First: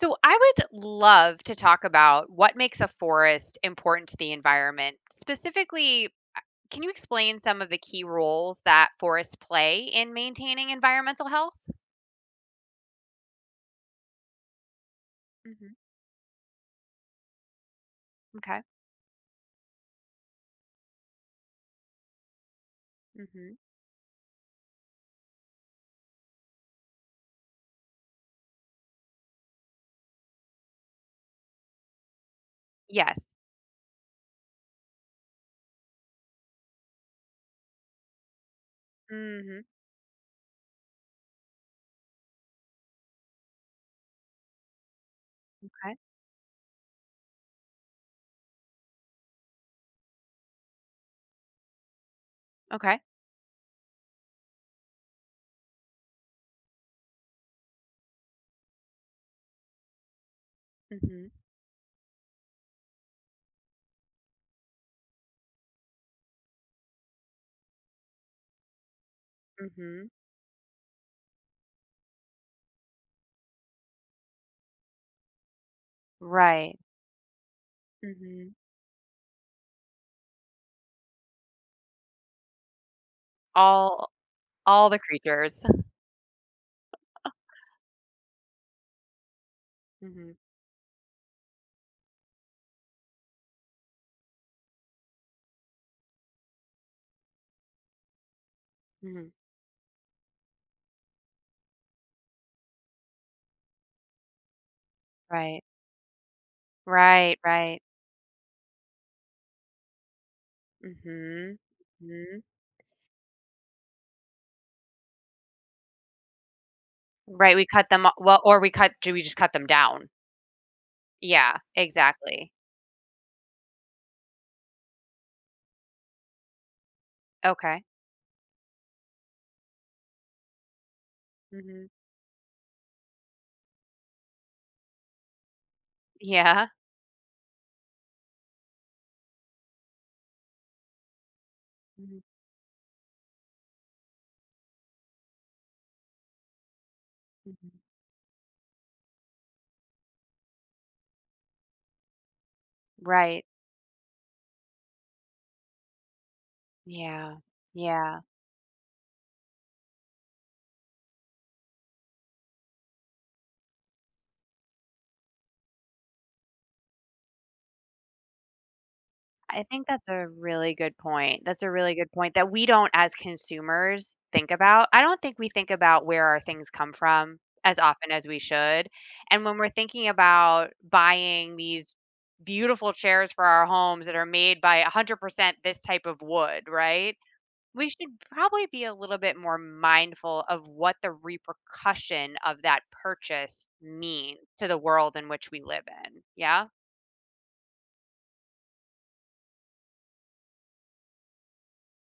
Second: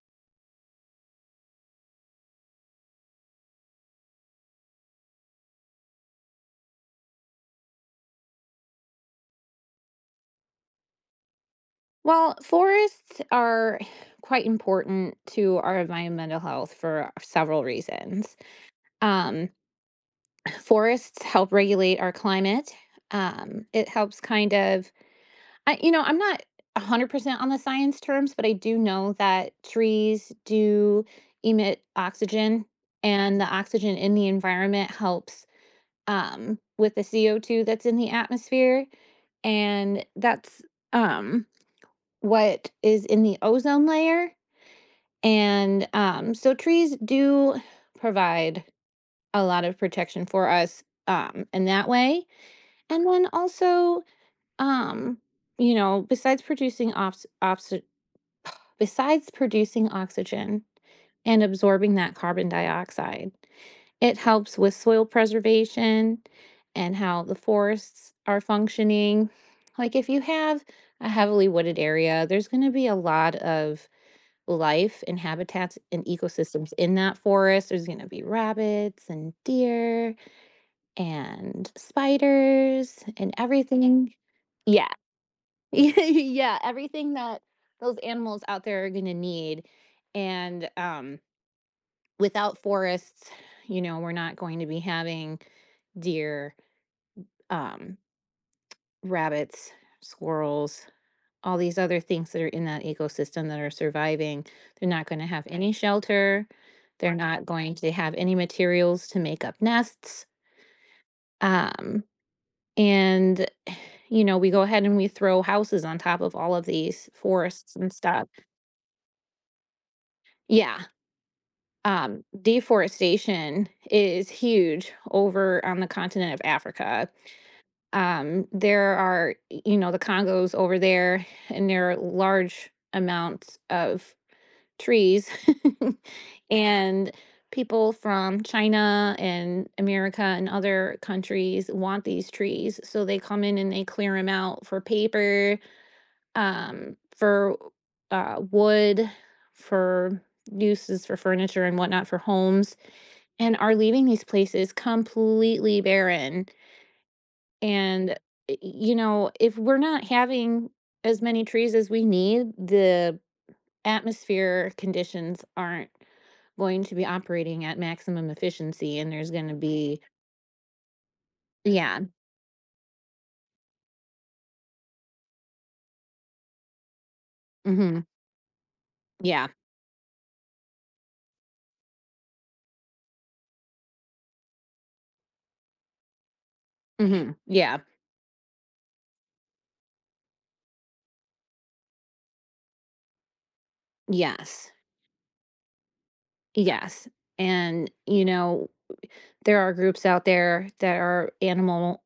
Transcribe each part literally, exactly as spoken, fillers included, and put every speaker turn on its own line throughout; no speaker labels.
So I would love to talk about what makes a forest important to the environment. Specifically, uh, can you explain some of the key roles that forests play in maintaining environmental health?
Well, forests are quite important to
Hmm.
our environmental health for several reasons.
Okay.
Um, forests help regulate our climate.
Hmm.
Um, it helps kind of, I, you know, I'm not one hundred percent on the science terms, but I do know that trees do emit oxygen,
Yes.
and the oxygen in the environment helps um, with the C O two that's in the atmosphere.
Hmm.
And that's um, what is in the ozone layer. And
Okay.
um, so trees do provide a lot of protection for us um, in that way.
Okay.
And then also, um, you know, besides producing ox- ox- besides producing oxygen
Hmm.
and absorbing that carbon dioxide, it helps with soil preservation and how the forests are functioning. Like
Hmm.
if you have a heavily wooded area, there's going to be a lot of life and habitats and ecosystems
Right.
in that forest. There's going to be
Hmm.
rabbits and deer and spiders and
All
everything. Yeah.
all the creatures.
Yeah, everything that those animals out there are going to need.
Hmm.
And um without forests, you know, we're not going to be having deer, um
Hmm.
rabbits, squirrels, all these other things that are in that ecosystem that are surviving. They're not going to have
Right.
any shelter. They're
Right.
not going
Right.
to have any materials to make up nests.
Hmm.
Um,
Hmm.
and, you know, we go ahead and we throw houses on top of all of these
Right. We
forests
cut
and
them. o-
stuff.
Well, or we cut. Do we just cut them down?
Yeah.
Yeah,
Um,
exactly.
deforestation is huge over on the continent of Africa.
Okay.
Um, there are, you know, the Congos over there, and
Mhm.
there are large amounts of trees
Yeah.
and people from China and America and other countries want
Mhm,
these trees, so they come in and they clear them out for paper, um for
mhm.
uh wood, for uses for furniture and whatnot for homes,
Right.
and are leaving these places completely barren.
Yeah.
And
Yeah.
y- you know, if we're not having as many trees as we need, the atmosphere conditions aren't going to be operating at maximum efficiency, and there's going to
I think
be
that's a really good point. That's a really
yeah.
good point that we don't as consumers think about. I don't think we think about where our things come from as
Hmm.
often as we should. And
Yeah.
when we're thinking about buying these beautiful chairs for our homes that are made by one hundred percent this type of wood, right?
Hmm. Yeah.
We should probably be a little bit more mindful of what the repercussion of that purchase means to
Yes,
the world in which we live in. Yeah?
yes, and you know, there are groups out there that are animal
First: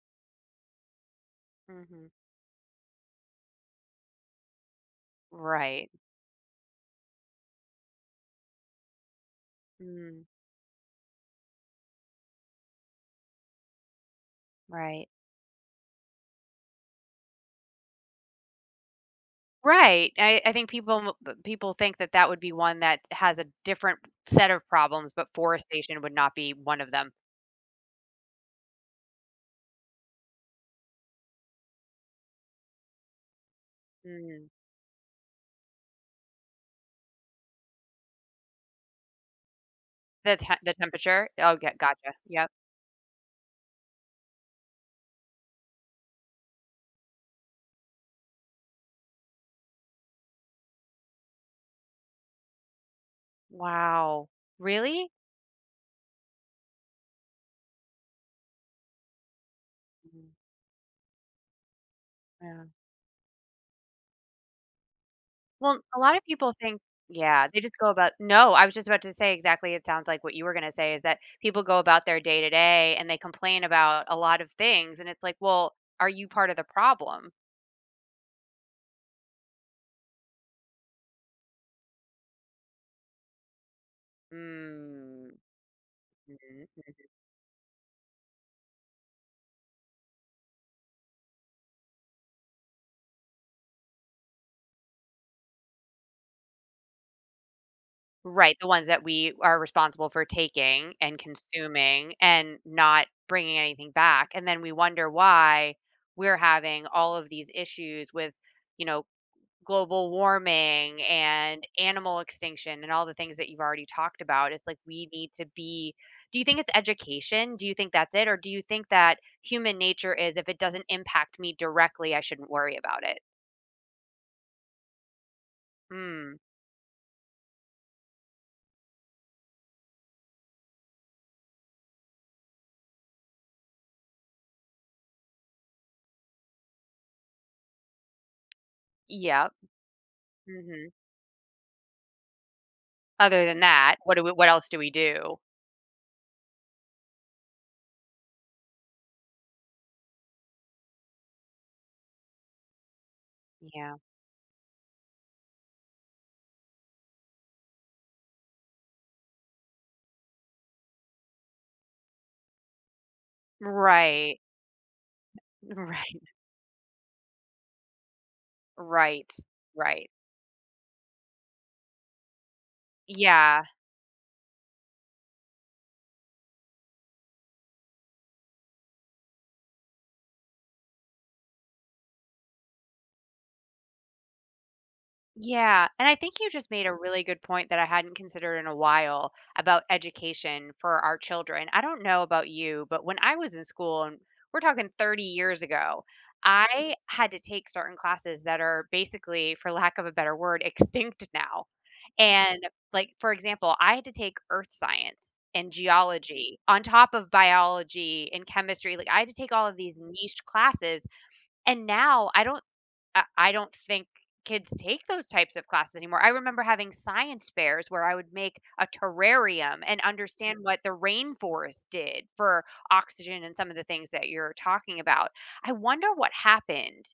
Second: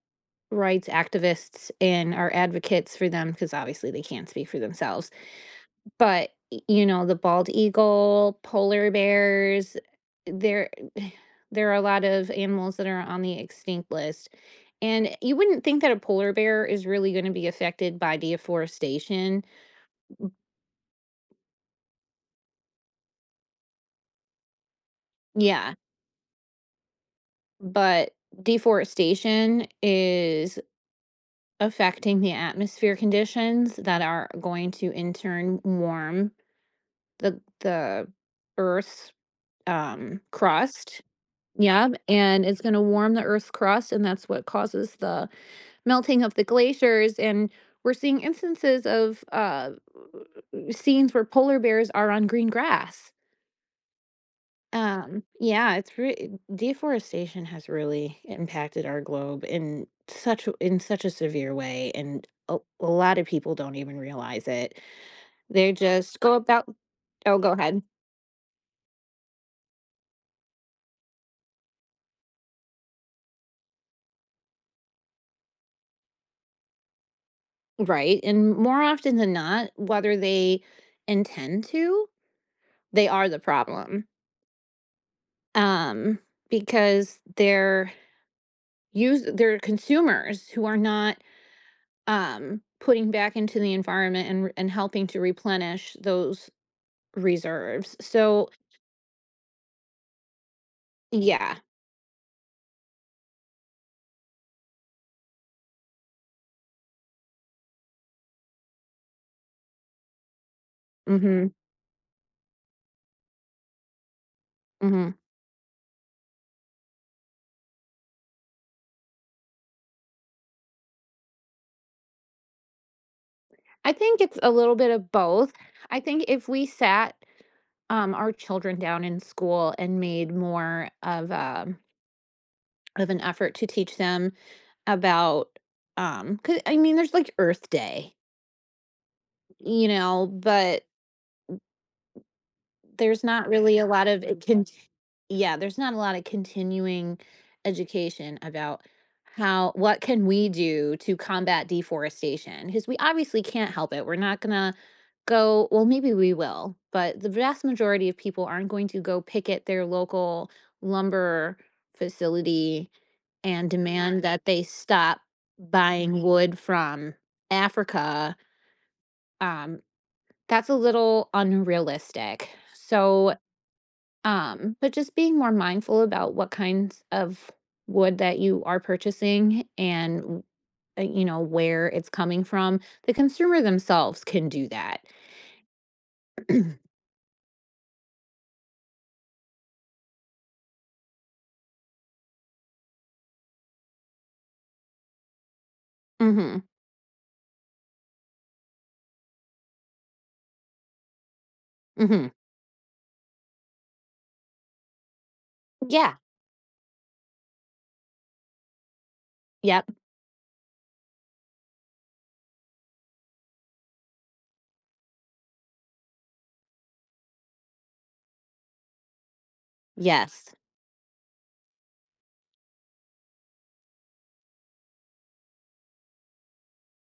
rights activists
Mhm.
and are advocates for them because obviously they can't speak for themselves.
Right.
But, y you know, the bald eagle, polar bears,
Mm,
there, there are a lot of animals that are on the extinct list,
right.
and you wouldn't think that a polar bear is really gonna be affected by deforestation.
Right. I, I think people m- people think that that would be one that has a different set of problems, but
Yeah,
forestation would not be one of them.
but deforestation is affecting the atmosphere conditions that are
Mm.
going to, in turn, warm the the Earth's, um,
The te- the
crust.
temperature. Oh, yeah,
Yeah,
gotcha.
and
Yep.
it's gonna warm the Earth's crust, and that's what causes the melting of the glaciers, and we're seeing instances of, uh, scenes where polar bears are on green grass.
Wow. Really?
Um, yeah, it's re deforestation has really impacted our globe in such a in such a severe way, and a
Mhm.
a lot of people don't even realize it. They
Well, a lot
just
of
go
people
about.
think,
Oh,
yeah,
go
they just
ahead.
go about, no, I was just about to say, exactly, it sounds like what you were gonna say is that people go about their day to day and they complain about a lot of things, and it's like, well, are you part of the problem?
Right, and more often than not, whether they intend to, they are the problem,
Mm,
um,
mhm.
because they're use they're consumers who are not, um, putting back into the environment and and helping to replenish those reserves, so
Right, the ones that we are responsible for taking and
yeah.
consuming and not bringing anything back, and then we wonder why we're having all of these issues with, you know, global warming
Mhm,
and animal extinction and all the things that you've already talked about. It's like we
mhm.
need to be. Do you think it's education? Do you think that's it? Or do you think that human nature is if it doesn't impact me directly, I shouldn't worry about it?
I think it's a little bit of both. I think
Mm.
if we sat, um, our children down in school and made more of a of an effort to teach them about, um 'cause I mean, there's, like, Earth Day,
Yep.
you know, but
Hmm.
there's
Other
not
than
really a
that,
lot
what do
of
we,
it
what
can
else do we do?
yeah, there's not a lot of continuing education about how what can we do to combat deforestation, because we obviously can't help
Yeah.
it. We're not gonna go, well, maybe we will, but the vast majority of people aren't going to go picket their local lumber facility and demand
Right.
that they stop
Right.
buying wood from Africa.
Right.
um,
Right.
that's a little unrealistic, so
Yeah.
um, but just being more mindful about what kinds of wood that you are purchasing and w- uh, you know, where it's coming from. The consumer themselves can do that.
Yeah, and I think you just
Mhm.
made a really good point that I hadn't considered in a while about education for our children. I don't know about you, but when I was in school, and we're talking thirty years ago, I had to take certain classes that are basically, for lack of a better word, extinct now.
Mhm.
And like, for example, I had to take earth science and
Yeah.
geology on top of biology and chemistry. Like, I had to take all of
Yep.
these niche classes, and now I don't I I don't think kids take those types of classes anymore. I remember having science fairs where I would make a terrarium and
Yes.
understand what the rainforest did for oxygen and some of the things that you're talking about. I wonder what happened.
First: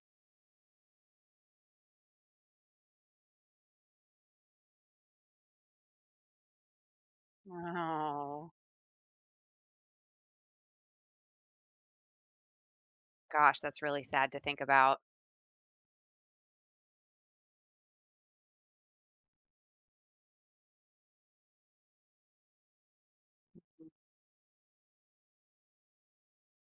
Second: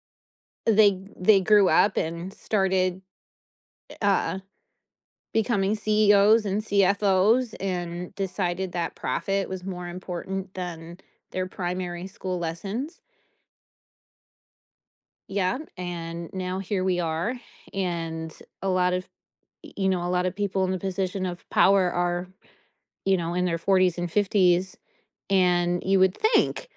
They they grew up and started uh becoming C E Os and C F Os and
Oh,
decided that profit was more important than their primary school lessons.
gosh, that's really sad to think about.
Yeah, and now here we are, and a lot of, you know, a lot of people in the position of power are, you know, in their forties and fifties. And you would think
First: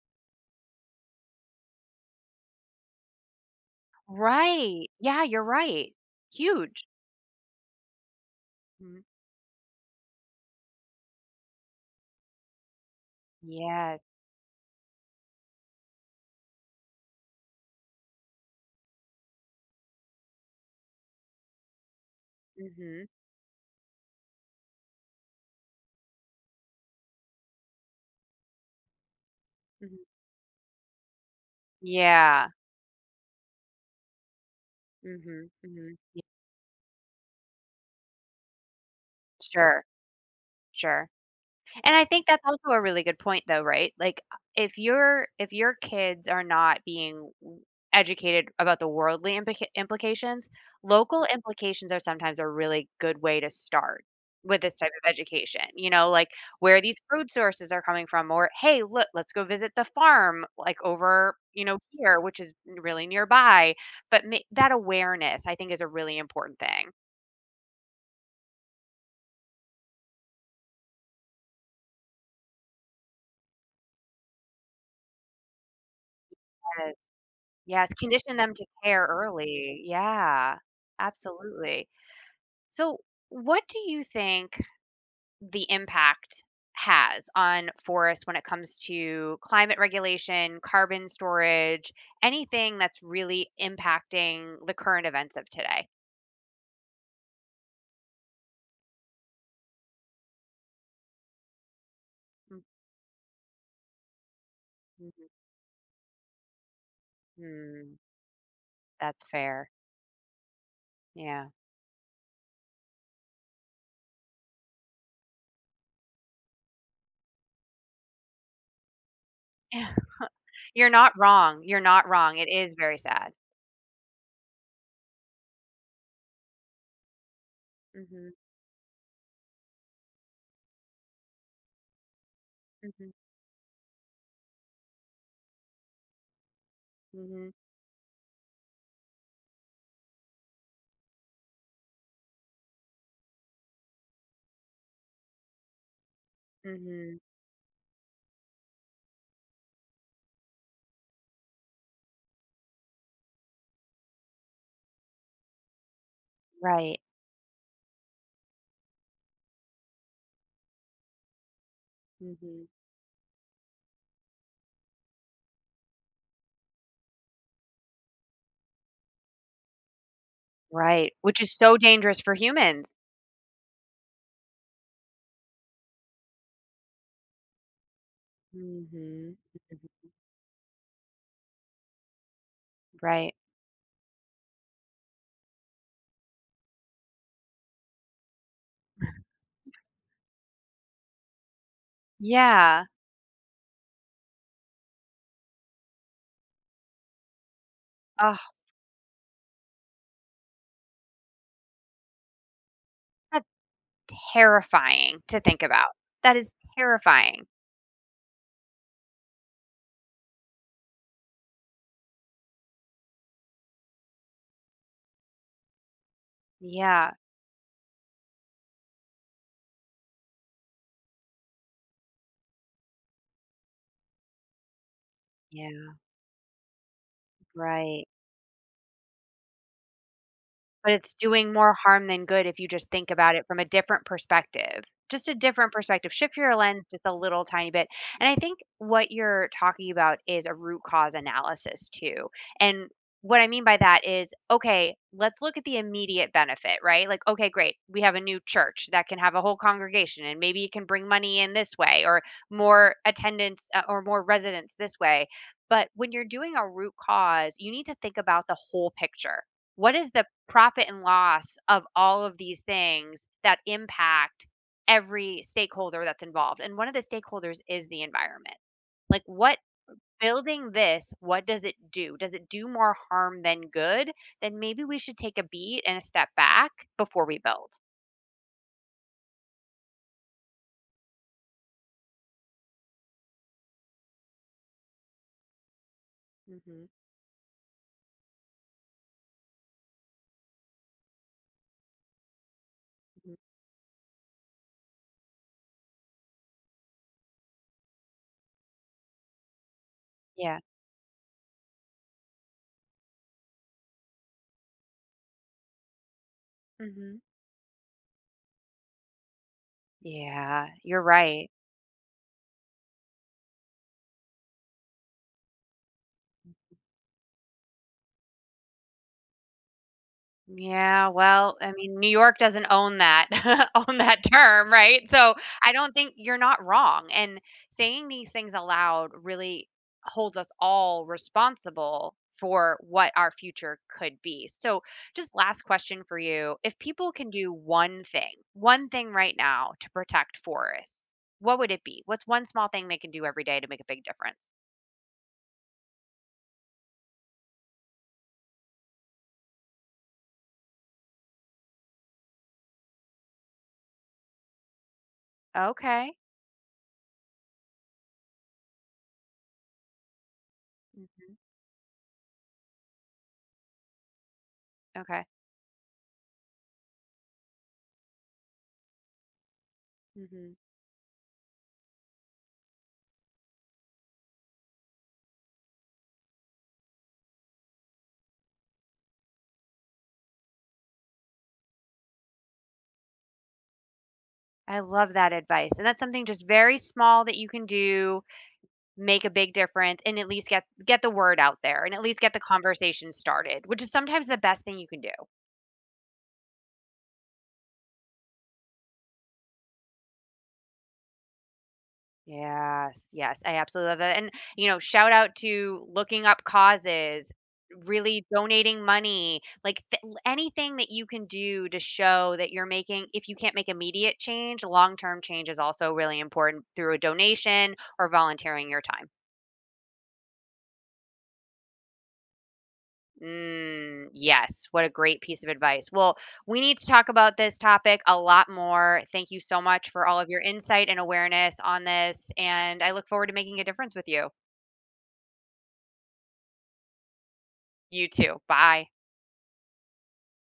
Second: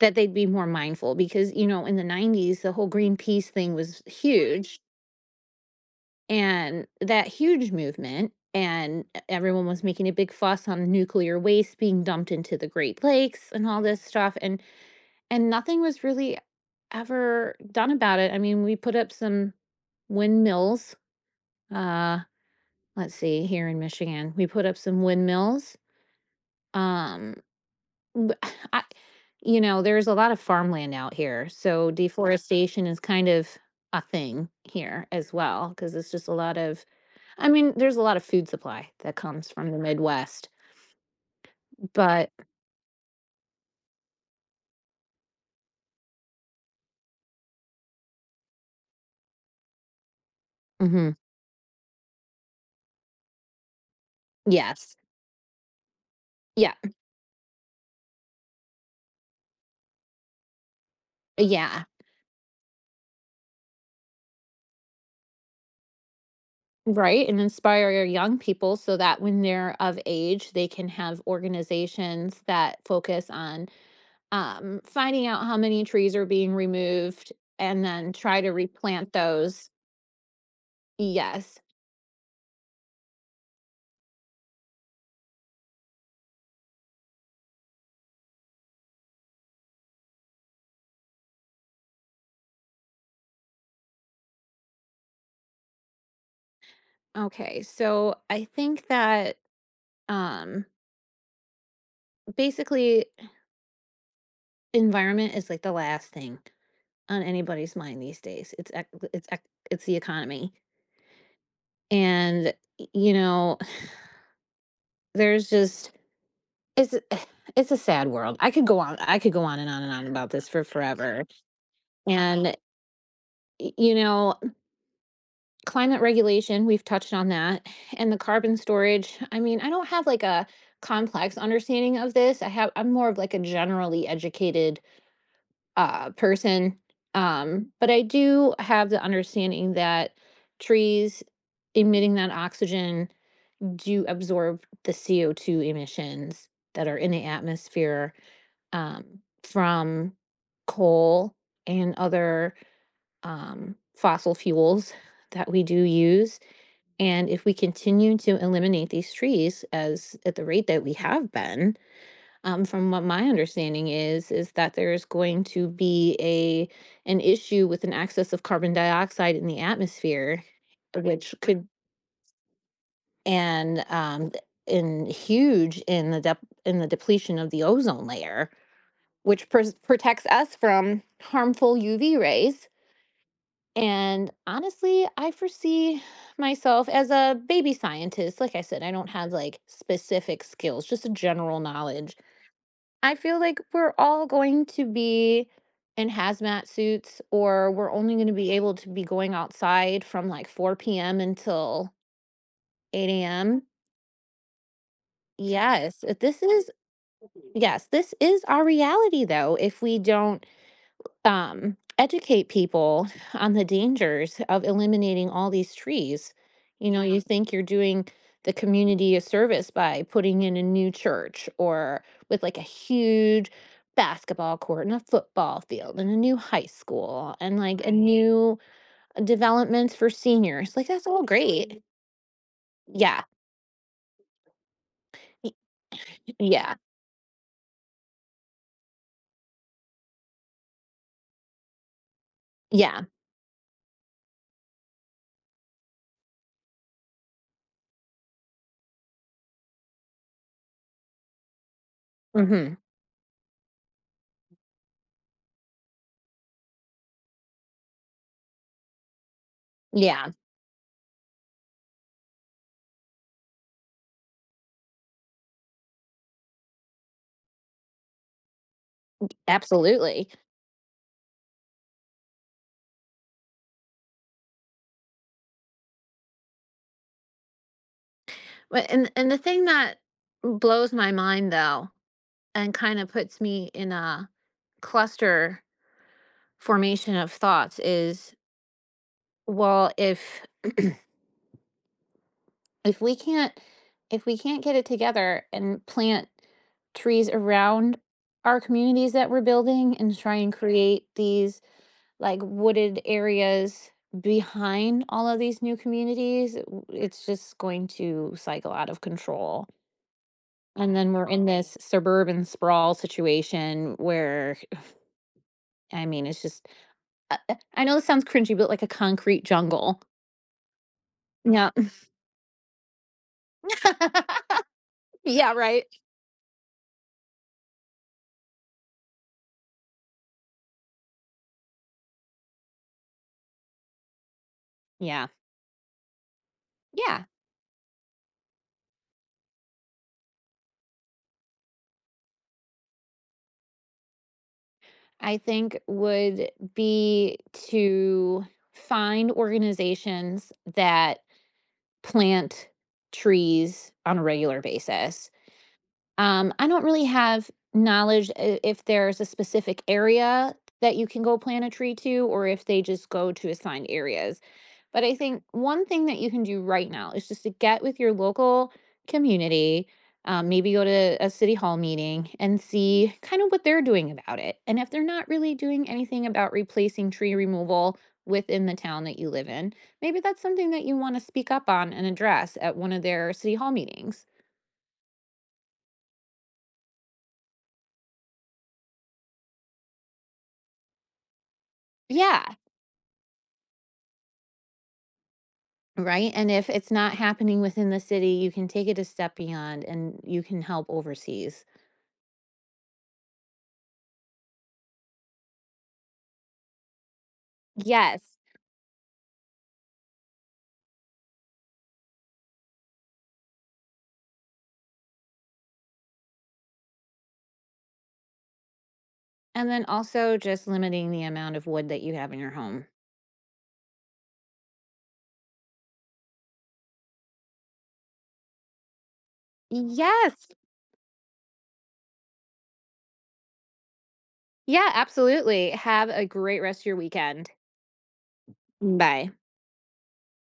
that they'd be more mindful because, you know, in the nineties, the whole Greenpeace thing was huge,
Right. Yeah, you're right. Huge.
and that huge movement.
Mhm.
And e- everyone was making a big fuss on nuclear waste being dumped into the Great Lakes and all
Yes.
this stuff. And, and nothing was really ever done about it. I mean, we put up some windmills. Uh,
Mhm.
let's see, here in Michigan, we put up some windmills. Um, w- I, you know,
Mhm.
there's a lot of farmland out here, so
Yeah.
deforestation is kind of a thing here as
Mhm.
well, because
Mhm.
it's
Yeah.
just a lot of. I mean, there's a lot of food supply that comes from the
Sure.
Midwest,
Sure. And I think
but
that's also a really good point though, right? Like uh, if your if your kids are not being w- educated about the worldly implica- implications,
mhm,
local implications are sometimes a really good way to start with this type
yes,
of education. You know, like
yeah,
where these food sources are coming from, or hey, look, let's go visit the farm like over, you know,
yeah.
here, which is really nearby. But ma- that awareness I think is a really important thing.
Right, and inspire your young people so that when they're of age, they can have organizations that focus on, um, finding out how many trees are being removed and
Yes,
then
condition
try to
them to care
replant those.
early. Yeah,
Yes.
absolutely. So, what do you think the impact has on forests when it comes to climate regulation, carbon storage, anything that's really impacting the current events of today?
Okay. So I think that um, basically environment is like the last thing on anybody's
Mm-hmm.
mind these days. It's ec-
That's
it's ec-
fair.
it's the economy,
Yeah.
and y- you know, there's just it's a- it's a sad world. I could go on. I could go on and on and
Yeah.
on about this for
You're not
forever.
wrong. You're not wrong. It
And
is very sad.
y- you know, climate regulation, we've touched on that, and the
Hmm.
carbon storage. I mean, I don't have like a complex understanding of this. I have I'm more
Hmm.
of like a generally educated uh person.
Hmm.
Um, but I do have the understanding that trees emitting that oxygen do absorb the C O two emissions that are in
Hmm.
the atmosphere, um, from coal and other, um, fossil fuels that we do use.
Right.
And if we continue to eliminate these trees as at the rate that we have been,
Hmm.
um, from what my understanding is, is that there's going to be a an issue with an excess of carbon dioxide in the atmosphere,
Right,
which
which is
could,
so dangerous for humans.
and um, in huge in the dep in the depletion of the ozone layer,
Mhm,
which pres
mhm.
protects us from harmful U V rays.
Right.
And honestly, I foresee myself as a baby scientist. Like I said, I don't have like specific skills, just a general knowledge.
Yeah.
I feel like we're all going to be in hazmat suits, or we're only going to
Oh,
be able to be going outside from like four p m until 8
that's
a.m.
terrifying to think about.
Yes,
That
this
is
is,
terrifying.
yes, this is our reality though, if we don't, um, educate people on the dangers of eliminating all these trees. You know,
Yeah.
you Yeah. think you're doing the community a service by putting in a new church or with like a huge basketball court and a football
Yeah.
field and a new high school and like a Right.
Right.
new developments for seniors. Like
But
that's
it's
all
doing
great.
more
Mhm.
harm than good if you just think
Yeah.
about it from a different perspective. Just a
y-
different perspective. Shift your
Yeah.
lens just a little tiny bit. And I think what you're talking about is a root cause analysis too. And
Yeah.
what I mean by that is, okay, let's look at the immediate benefit, right? Like, okay, great. We have a new church that can have a whole congregation and maybe it can bring money in this way or
Mhm.
more attendance, uh, or more residents this way. But when you're doing a root cause, you need to think about the whole picture. What is the
Yeah.
profit and loss of all of these things that impact every stakeholder that's involved? And one of the stakeholders is the environment. Like, what
Absolutely.
building this, what does it do? Does it do more harm than good? Then maybe we should take a beat and a step back before we build.
But and and the thing that blows my mind though and kind of puts me in a cluster
Mhm.
formation of thoughts is, well, if if we
Mhm.
can't if we can't get it together and plant trees around our communities that we're building and try and
Yeah.
create these like wooded areas behind all of these new communities, w-
Hmm.
it's just going to cycle out of control,
Yeah,
and
you're
then we're in
right.
this suburban sprawl situation where i mean it's just Uh, uh, I know this sounds cringy, but like a concrete jungle.
Yeah, well,
Yeah.
I mean, New York doesn't own that own that term, right? So,
Yeah,
I
right?
don't think you're not wrong, and saying these things aloud really holds us all responsible for what our future could be. So,
Yeah.
just last question for you. If people
Yeah.
can do one thing, one thing right now to protect forests, what would it be? What's one small thing they can do every day to make a big difference?
I think would be to find organizations that plant trees on a regular basis.
Okay.
Um, I don't really have knowledge I if there's a specific area that you can
Hmm.
go plant a tree to, or if they just go to assigned areas. But I
Okay.
think one thing that you can do right now is just to get with your local community, um,
Hmm.
maybe go to a city hall meeting and see kind of what they're doing about it. And if they're not really doing anything about replacing tree removal within the town that you live in, maybe that's something that you want to speak up on and address at one of their city hall meetings.
I love that advice, and that's something just very small that you can do, make a big difference, and at least get get the word out there, and at least get the
Yeah.
conversation started, which is sometimes the best thing you can do.
Right? And if it's not happening within the city, you can take it a step beyond and you can help overseas.
Yes, yes, I absolutely love that, and, you know, shout out to looking up causes,
Yes.
really donating money, like, th anything that you can do to show that you're making if you can't make immediate change, long-term change is also really important through a donation or volunteering your time.
And then also just limiting the amount of wood that you have in your home.
Mm, yes. What a great piece of advice. Well, we need to talk about this topic a lot more. Thank you so much for all of your
Yes.
insight and awareness on this. And I look forward to making a difference with you.
Yeah, absolutely. Have a great rest of your weekend.
You too. Bye.
Bye.